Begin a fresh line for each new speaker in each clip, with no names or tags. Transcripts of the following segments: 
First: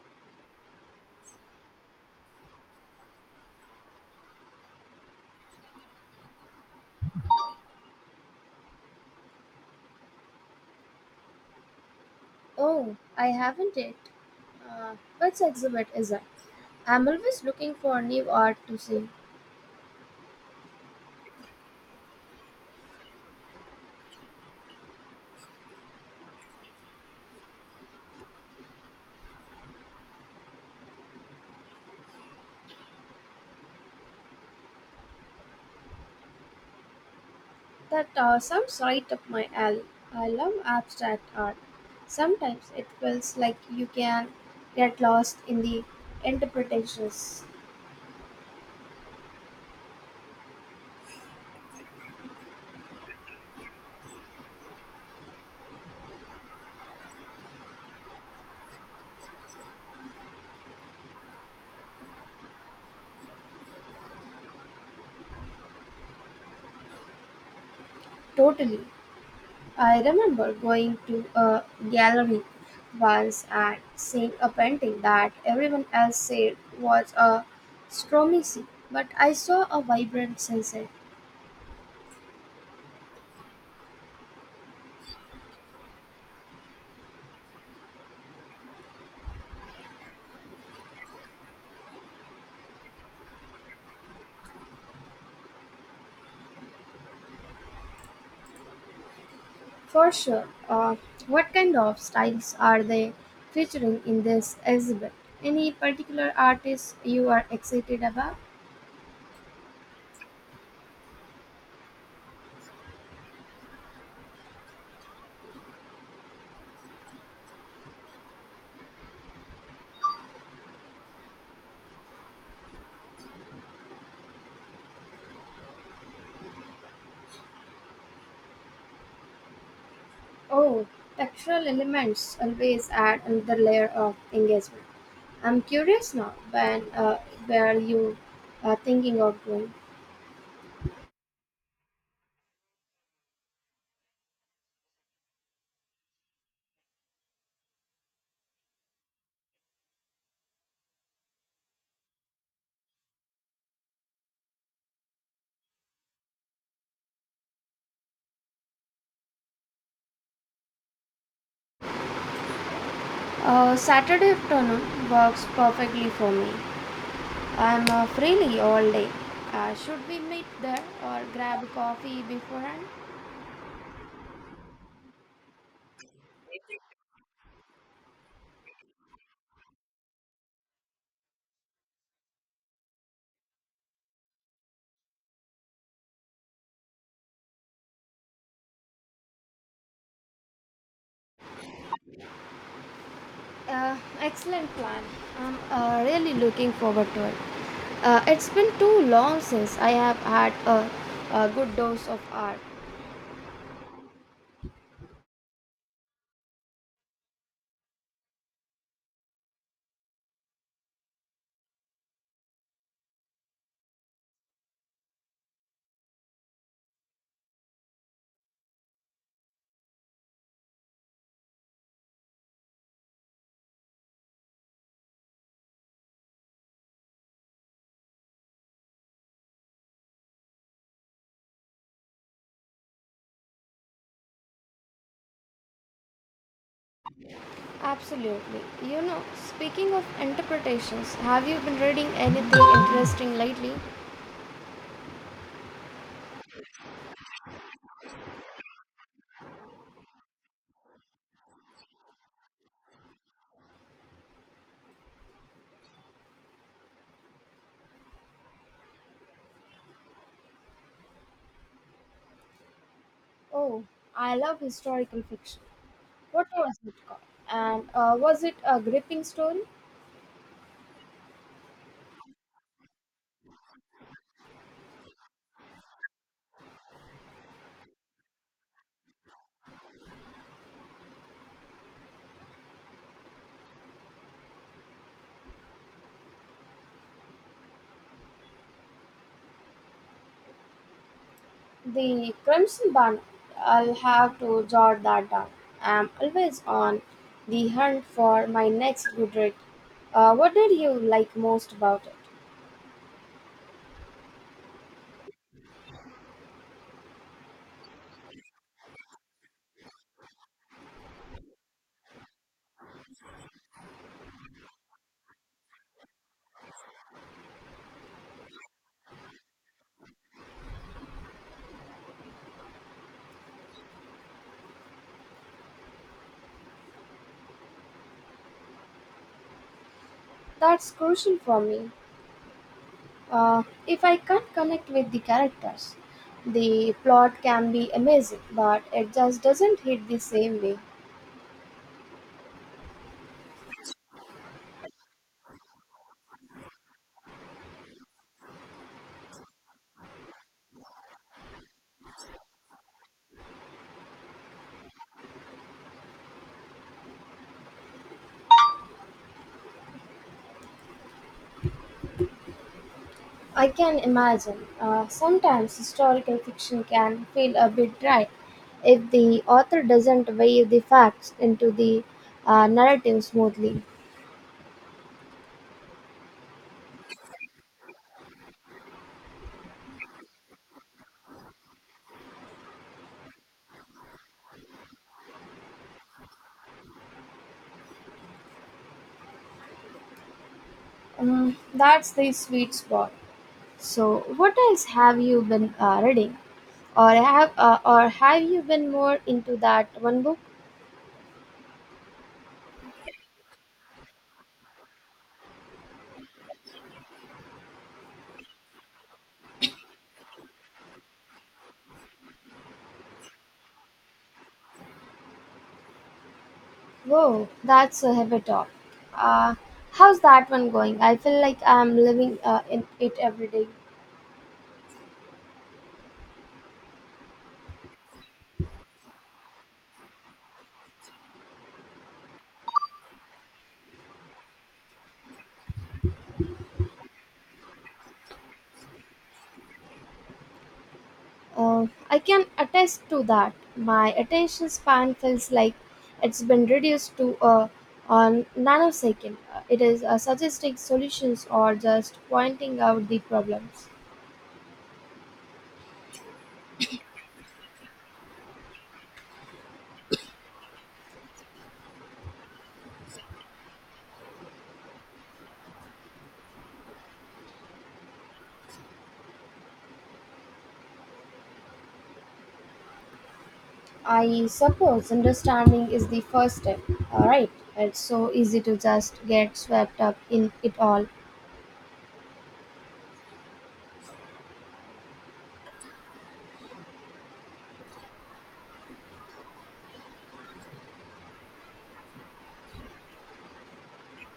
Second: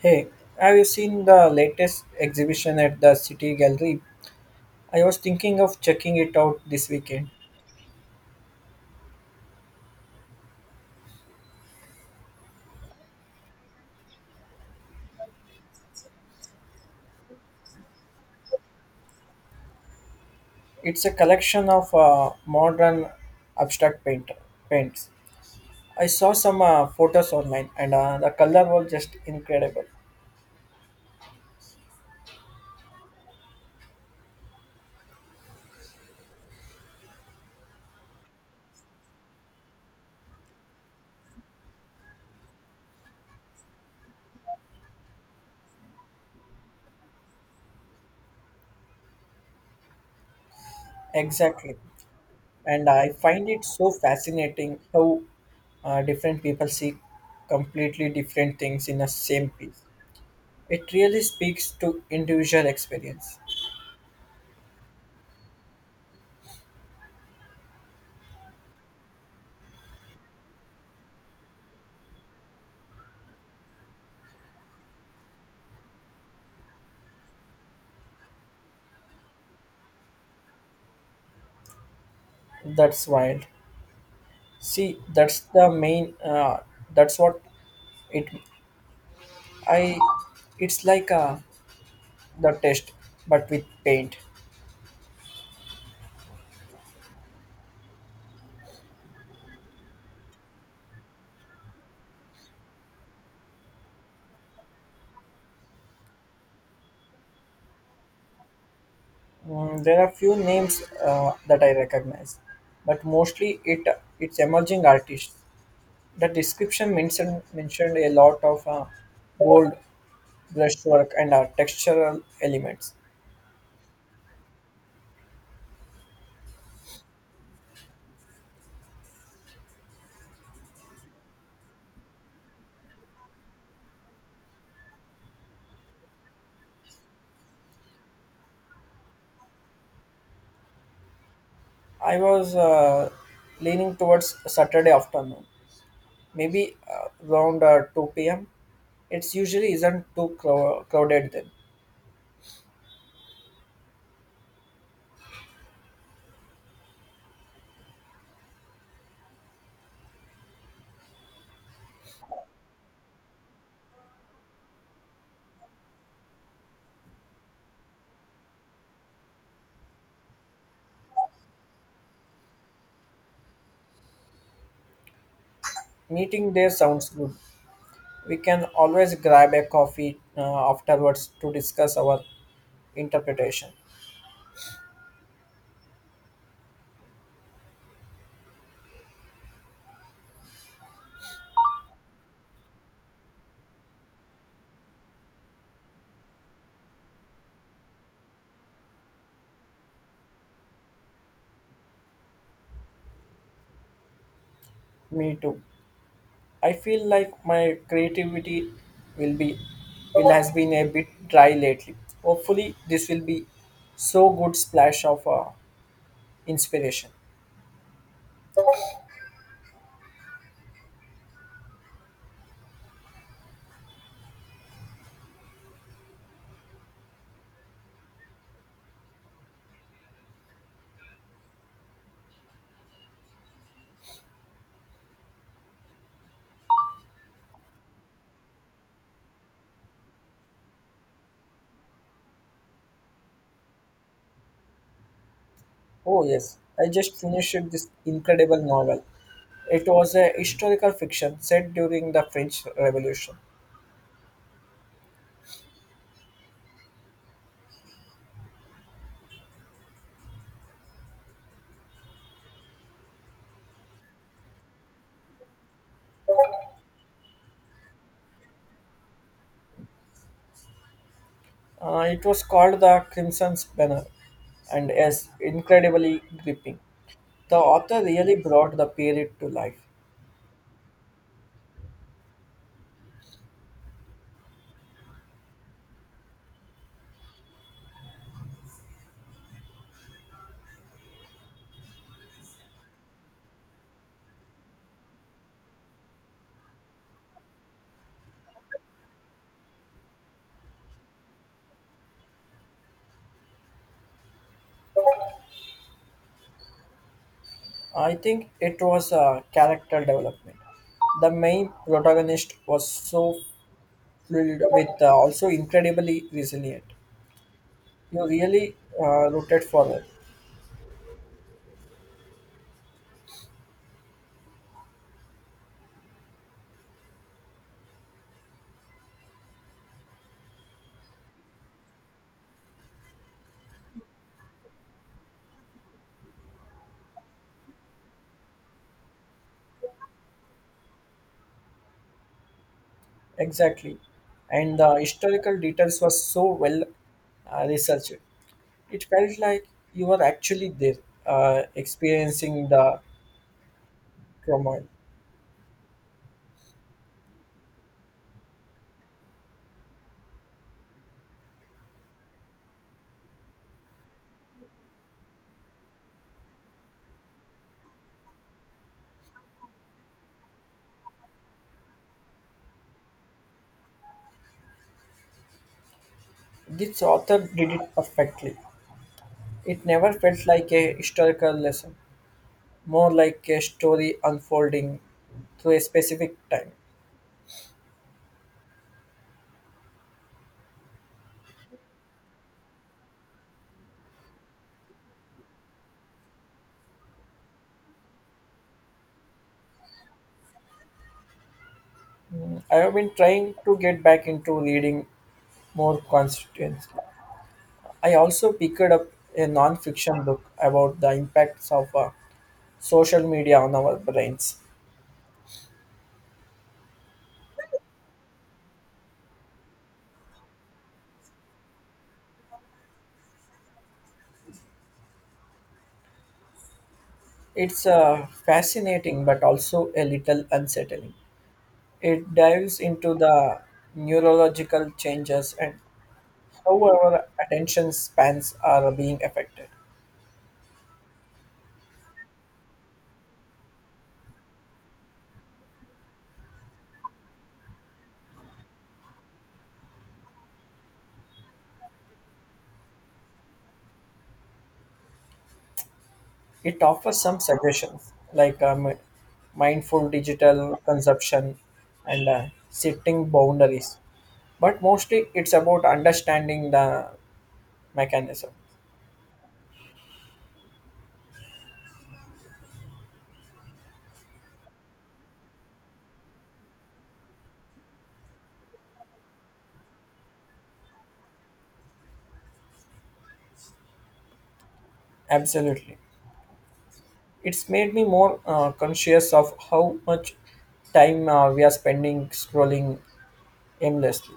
Hey, have you seen the latest exhibition at the City Gallery? I was thinking of checking it out this weekend.
Oh, I haven't yet. Uh, which exhibit is that? I'm always looking for new art to see.
It's a collection of modern abstract paints. I saw some photos online, and the color was just incredible.
That sounds right up my alley. I love abstract art. Sometimes it feels like you can get lost in the interpretations.
Exactly, and I find it so fascinating how different people see completely different things in the same piece. It really speaks to individual experience.
Totally. I remember going to a gallery once and seeing a painting that everyone else said was a stormy sea, but I saw a vibrant sunset.
That's wild. See, that's the main. That's what it. I. It's like the test, but with paint.
For sure. What kind of styles are they featuring in this exhibit? Any particular artists you are excited about?
Mm, there are few names that I recognize, but mostly it's emerging artists. The description mentioned a lot of bold brushwork and textural elements.
Oh, textural elements always add another layer of engagement. I'm curious now when where you are thinking of going.
I was leaning towards Saturday afternoon, maybe around 2 p.m. It usually isn't too crowded then.
Saturday afternoon works perfectly for me. I'm freely all day. Should we meet there or grab coffee beforehand?
Meeting there sounds good. We can always grab a coffee afterwards to discuss our interpretation.
Excellent plan. I'm really looking forward to it. It's been too long since I have had a good dose of art.
Me too. I feel like my creativity will be will has been a bit dry lately. Hopefully, this will be so good splash of inspiration.
Absolutely. You know, speaking of interpretations, have you been reading anything interesting lately?
Oh yes, I just finished this incredible novel. It was a historical fiction set during the French Revolution.
Oh, I love historical fiction. What was it called? And was it a gripping story?
It was called The Crimson Banner and is incredibly gripping. The author really brought the period to life.
The Crimson Bun. I'll have to jot that down. I'm always on the hunt for my next good read. What did you like most about it?
I think it was a character development. The main protagonist was so filled with also incredibly resilient. You really rooted for her.
That's crucial for me. If I can't connect with the characters, the plot can be amazing, but it just doesn't hit the same way.
Exactly. And the historical details were so well researched. It felt like you were actually there, experiencing the turmoil.
I can imagine. Sometimes historical fiction can feel a bit dry if the author doesn't weave the facts into the narrative smoothly.
This author did it perfectly. It never felt like a historical lesson, more like a story unfolding through a specific time.
That's the sweet spot. So, what else have you been reading, or have you been more into that one book?
I have been trying to get back into reading more constituents. I also picked up a non-fiction book about the impacts of social media on our brains.
Whoa, that's a heavy talk. Uh, How's that one going? I feel like I'm living in it every day.
It's fascinating but also a little unsettling. It dives into the neurological changes and how our attention spans are being affected.
I can attest to that. My attention span feels like it's been reduced to a nanosecond. It is suggesting solutions or just pointing out the problems.
It offers some suggestions like mindful digital consumption and setting boundaries, but mostly it's about understanding the mechanism.
I suppose understanding is the first step. All right, it's so easy to just get swept up in it all.
Absolutely. It's made me more conscious of how much time we are spending scrolling aimlessly.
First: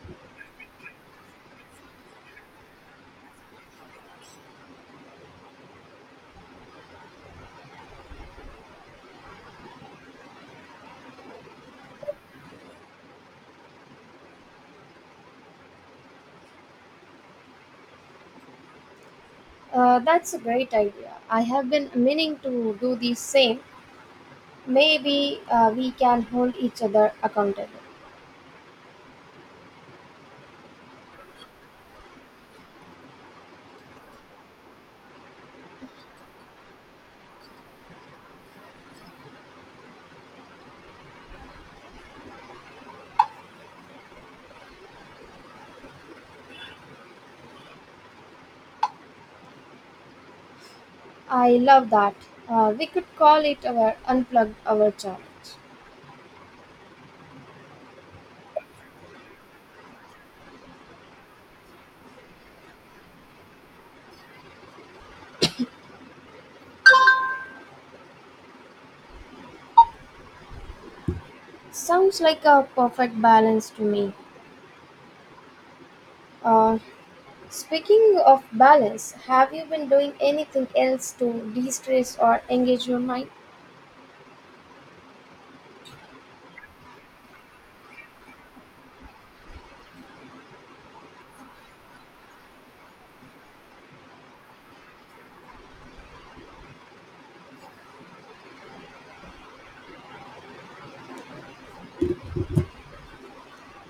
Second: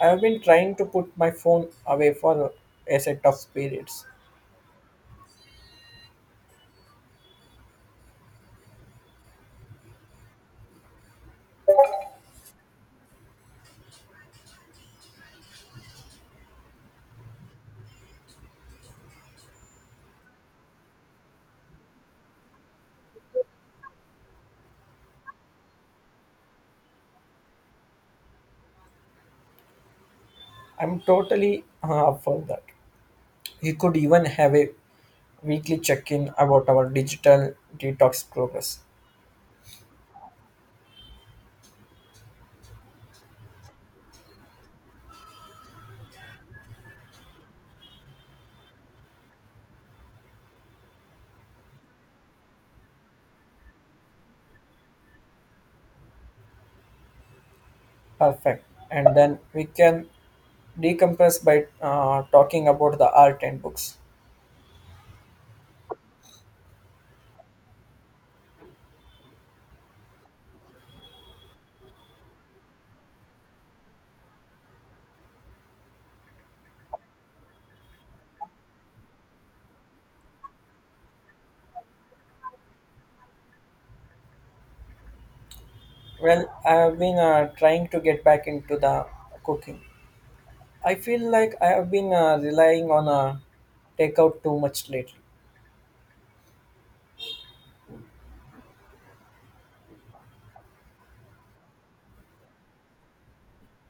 I've been trying to put my phone away for a set of periods.
That's a great idea. I have been meaning to do the same. Maybe we can hold each other accountable.
I'm totally up for that. We could even have a weekly check in about our digital detox progress.
I love that. We could call it our unplugged hour challenge.
Perfect. And then we can decompress by talking about the art and books.
Sounds like a perfect balance to me. Uh, Speaking of balance, have you been doing anything else to de stress or engage your mind?
Well, I have been trying to get back into the cooking. I feel like I have been relying on takeout too much lately.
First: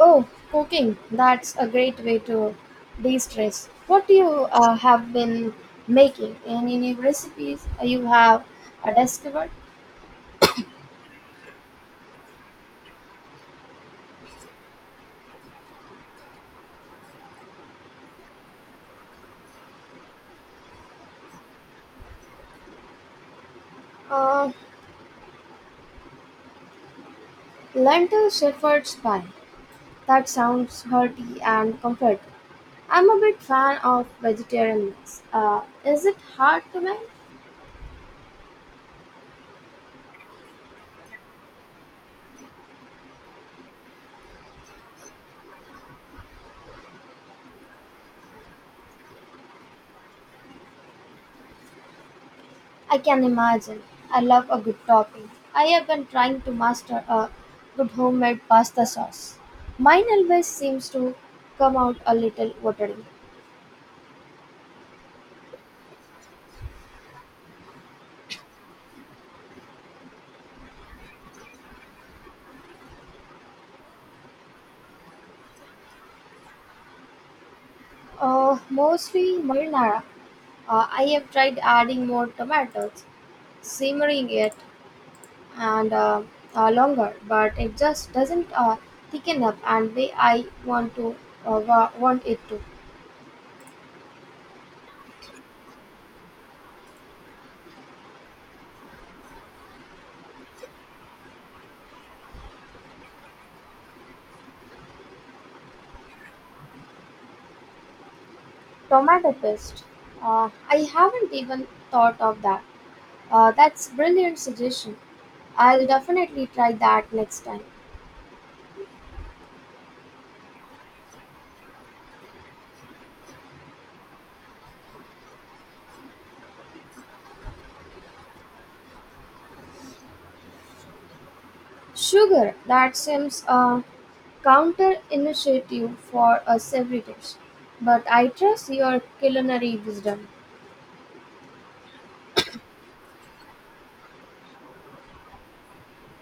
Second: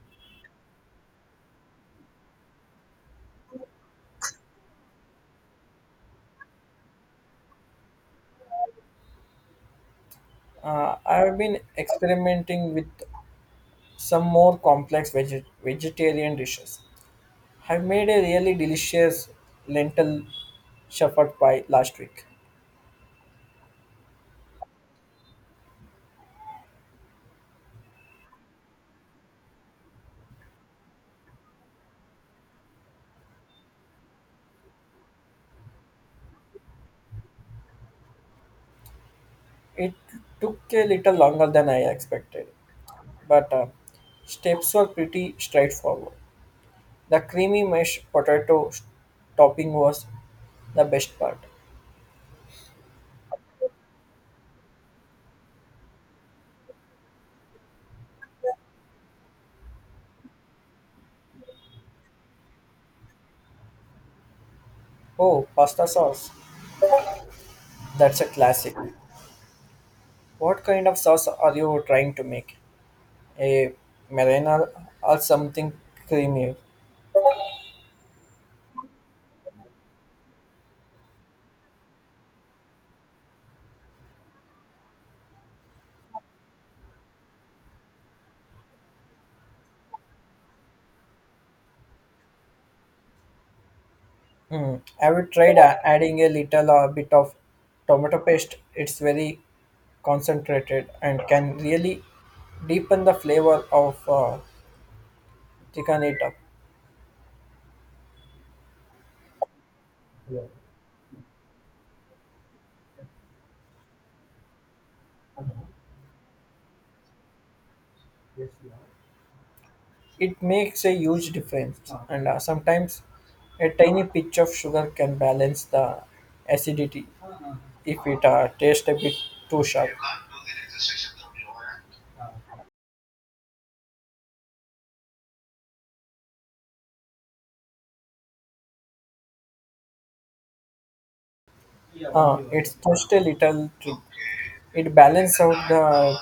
Oh, cooking. That's a great way to de stress. What do you have been making? Any new recipes you have discovered?
I have been experimenting with some more complex vegetarian dishes. I made a really delicious lentil shepherd pie last week.
Uh, Lentil shepherd's pie. That sounds hearty and comforting. I'm a big fan of vegetarian meals. Is it hard to make?
It took a little longer than I expected, but steps were pretty straightforward. The creamy mashed potato topping was the best part.
I can imagine. I love a good topping. I have been trying to master a good homemade pasta sauce. Mine always seems to come out a little watery.
Oh, pasta sauce. That's a classic. What kind of sauce are you trying to make? A marinara or something creamy?
Mostly marinara. I have tried adding more tomatoes, simmering it, and longer, but it just doesn't thicken up and way I want to want it to.
Mm. Have you tried adding a little bit of tomato paste? It's very concentrated and can really deepen the flavor of chicken it up.
Tomato paste. I haven't even thought of that. That's brilliant suggestion. I'll definitely try that next time.
It makes a huge difference, and sometimes a tiny pinch of sugar can balance the acidity if it tastes a bit too sharp.
Sugar. That seems counter initiative for a savory dish, but I trust your culinary wisdom.
It's just a little trick. It balances out the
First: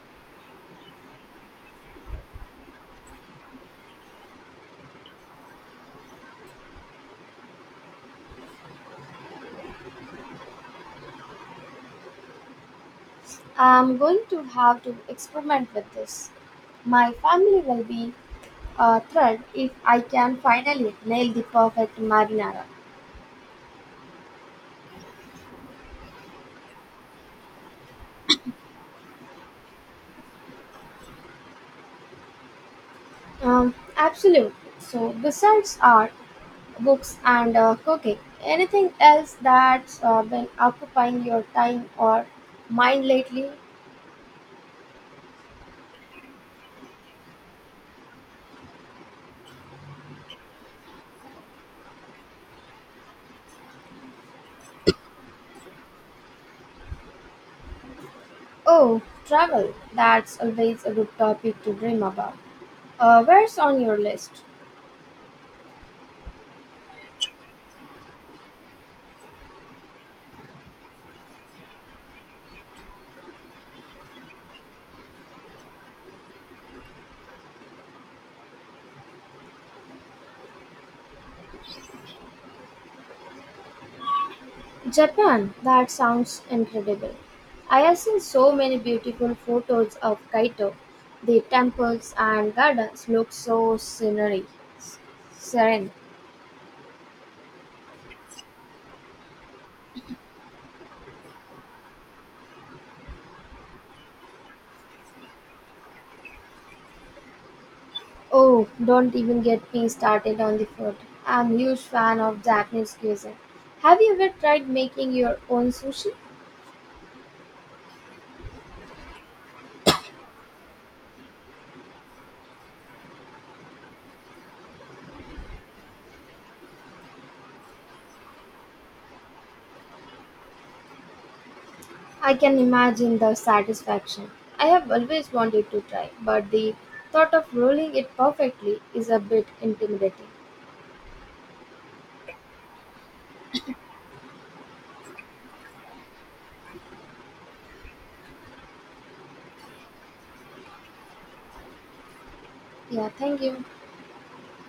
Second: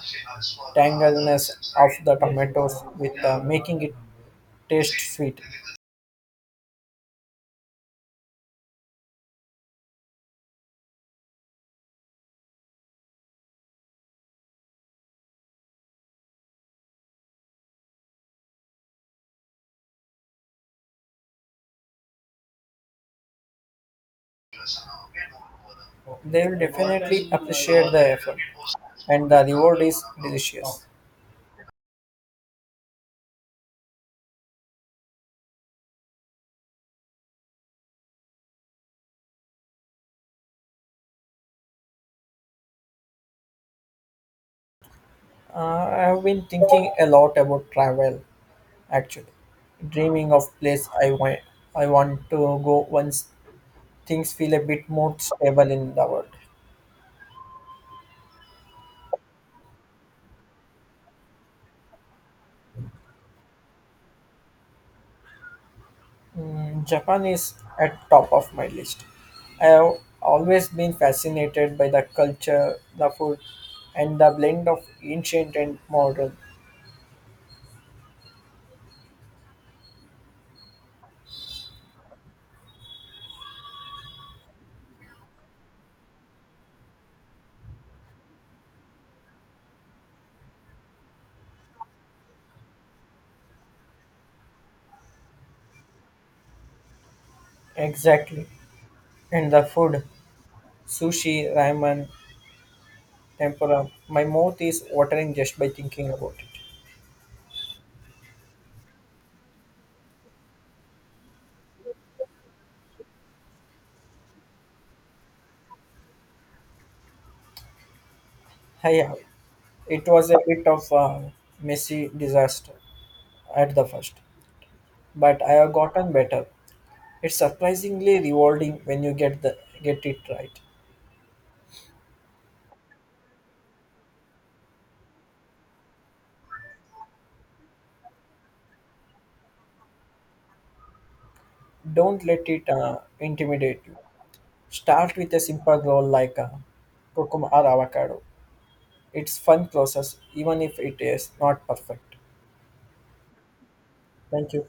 tangleness of the tomatoes with making it taste sweet.
I'm going to have to experiment with this. My family will be thread if I can finally nail the perfect marinara.
They will definitely appreciate the effort, and the reward is delicious.
Absolutely. So, besides art, books, and cooking, anything else that's been occupying your time or mind lately?
I have been thinking a lot about travel, actually, dreaming of place I want. I want to go once things feel a bit more stable in the world.
Oh, travel. That's always a good topic to dream about. Where's on your list?
Japan is at top of my list. I have always been fascinated by the culture, the food, and the blend of ancient and modern.
Japan, that sounds incredible. I have seen so many beautiful photos of Kaito. The temples and gardens look so serene.
Exactly. And the food, sushi, ramen, tempura. My mouth is watering just by thinking about it.
Oh, don't even get me started on the food. I'm a huge fan of Japanese cuisine. Have you ever tried making your own sushi?
Yeah, it was a bit of a messy disaster at the first, but I have gotten better. It's surprisingly rewarding when you get it right.
I can imagine the satisfaction. I have always wanted to try, but the thought of rolling it perfectly is a bit intimidating.
Don't let it intimidate you. Start with a simple roll like a cucumber or avocado. It's fun process, even if it is not perfect.
Yeah, thank you.
Thank you.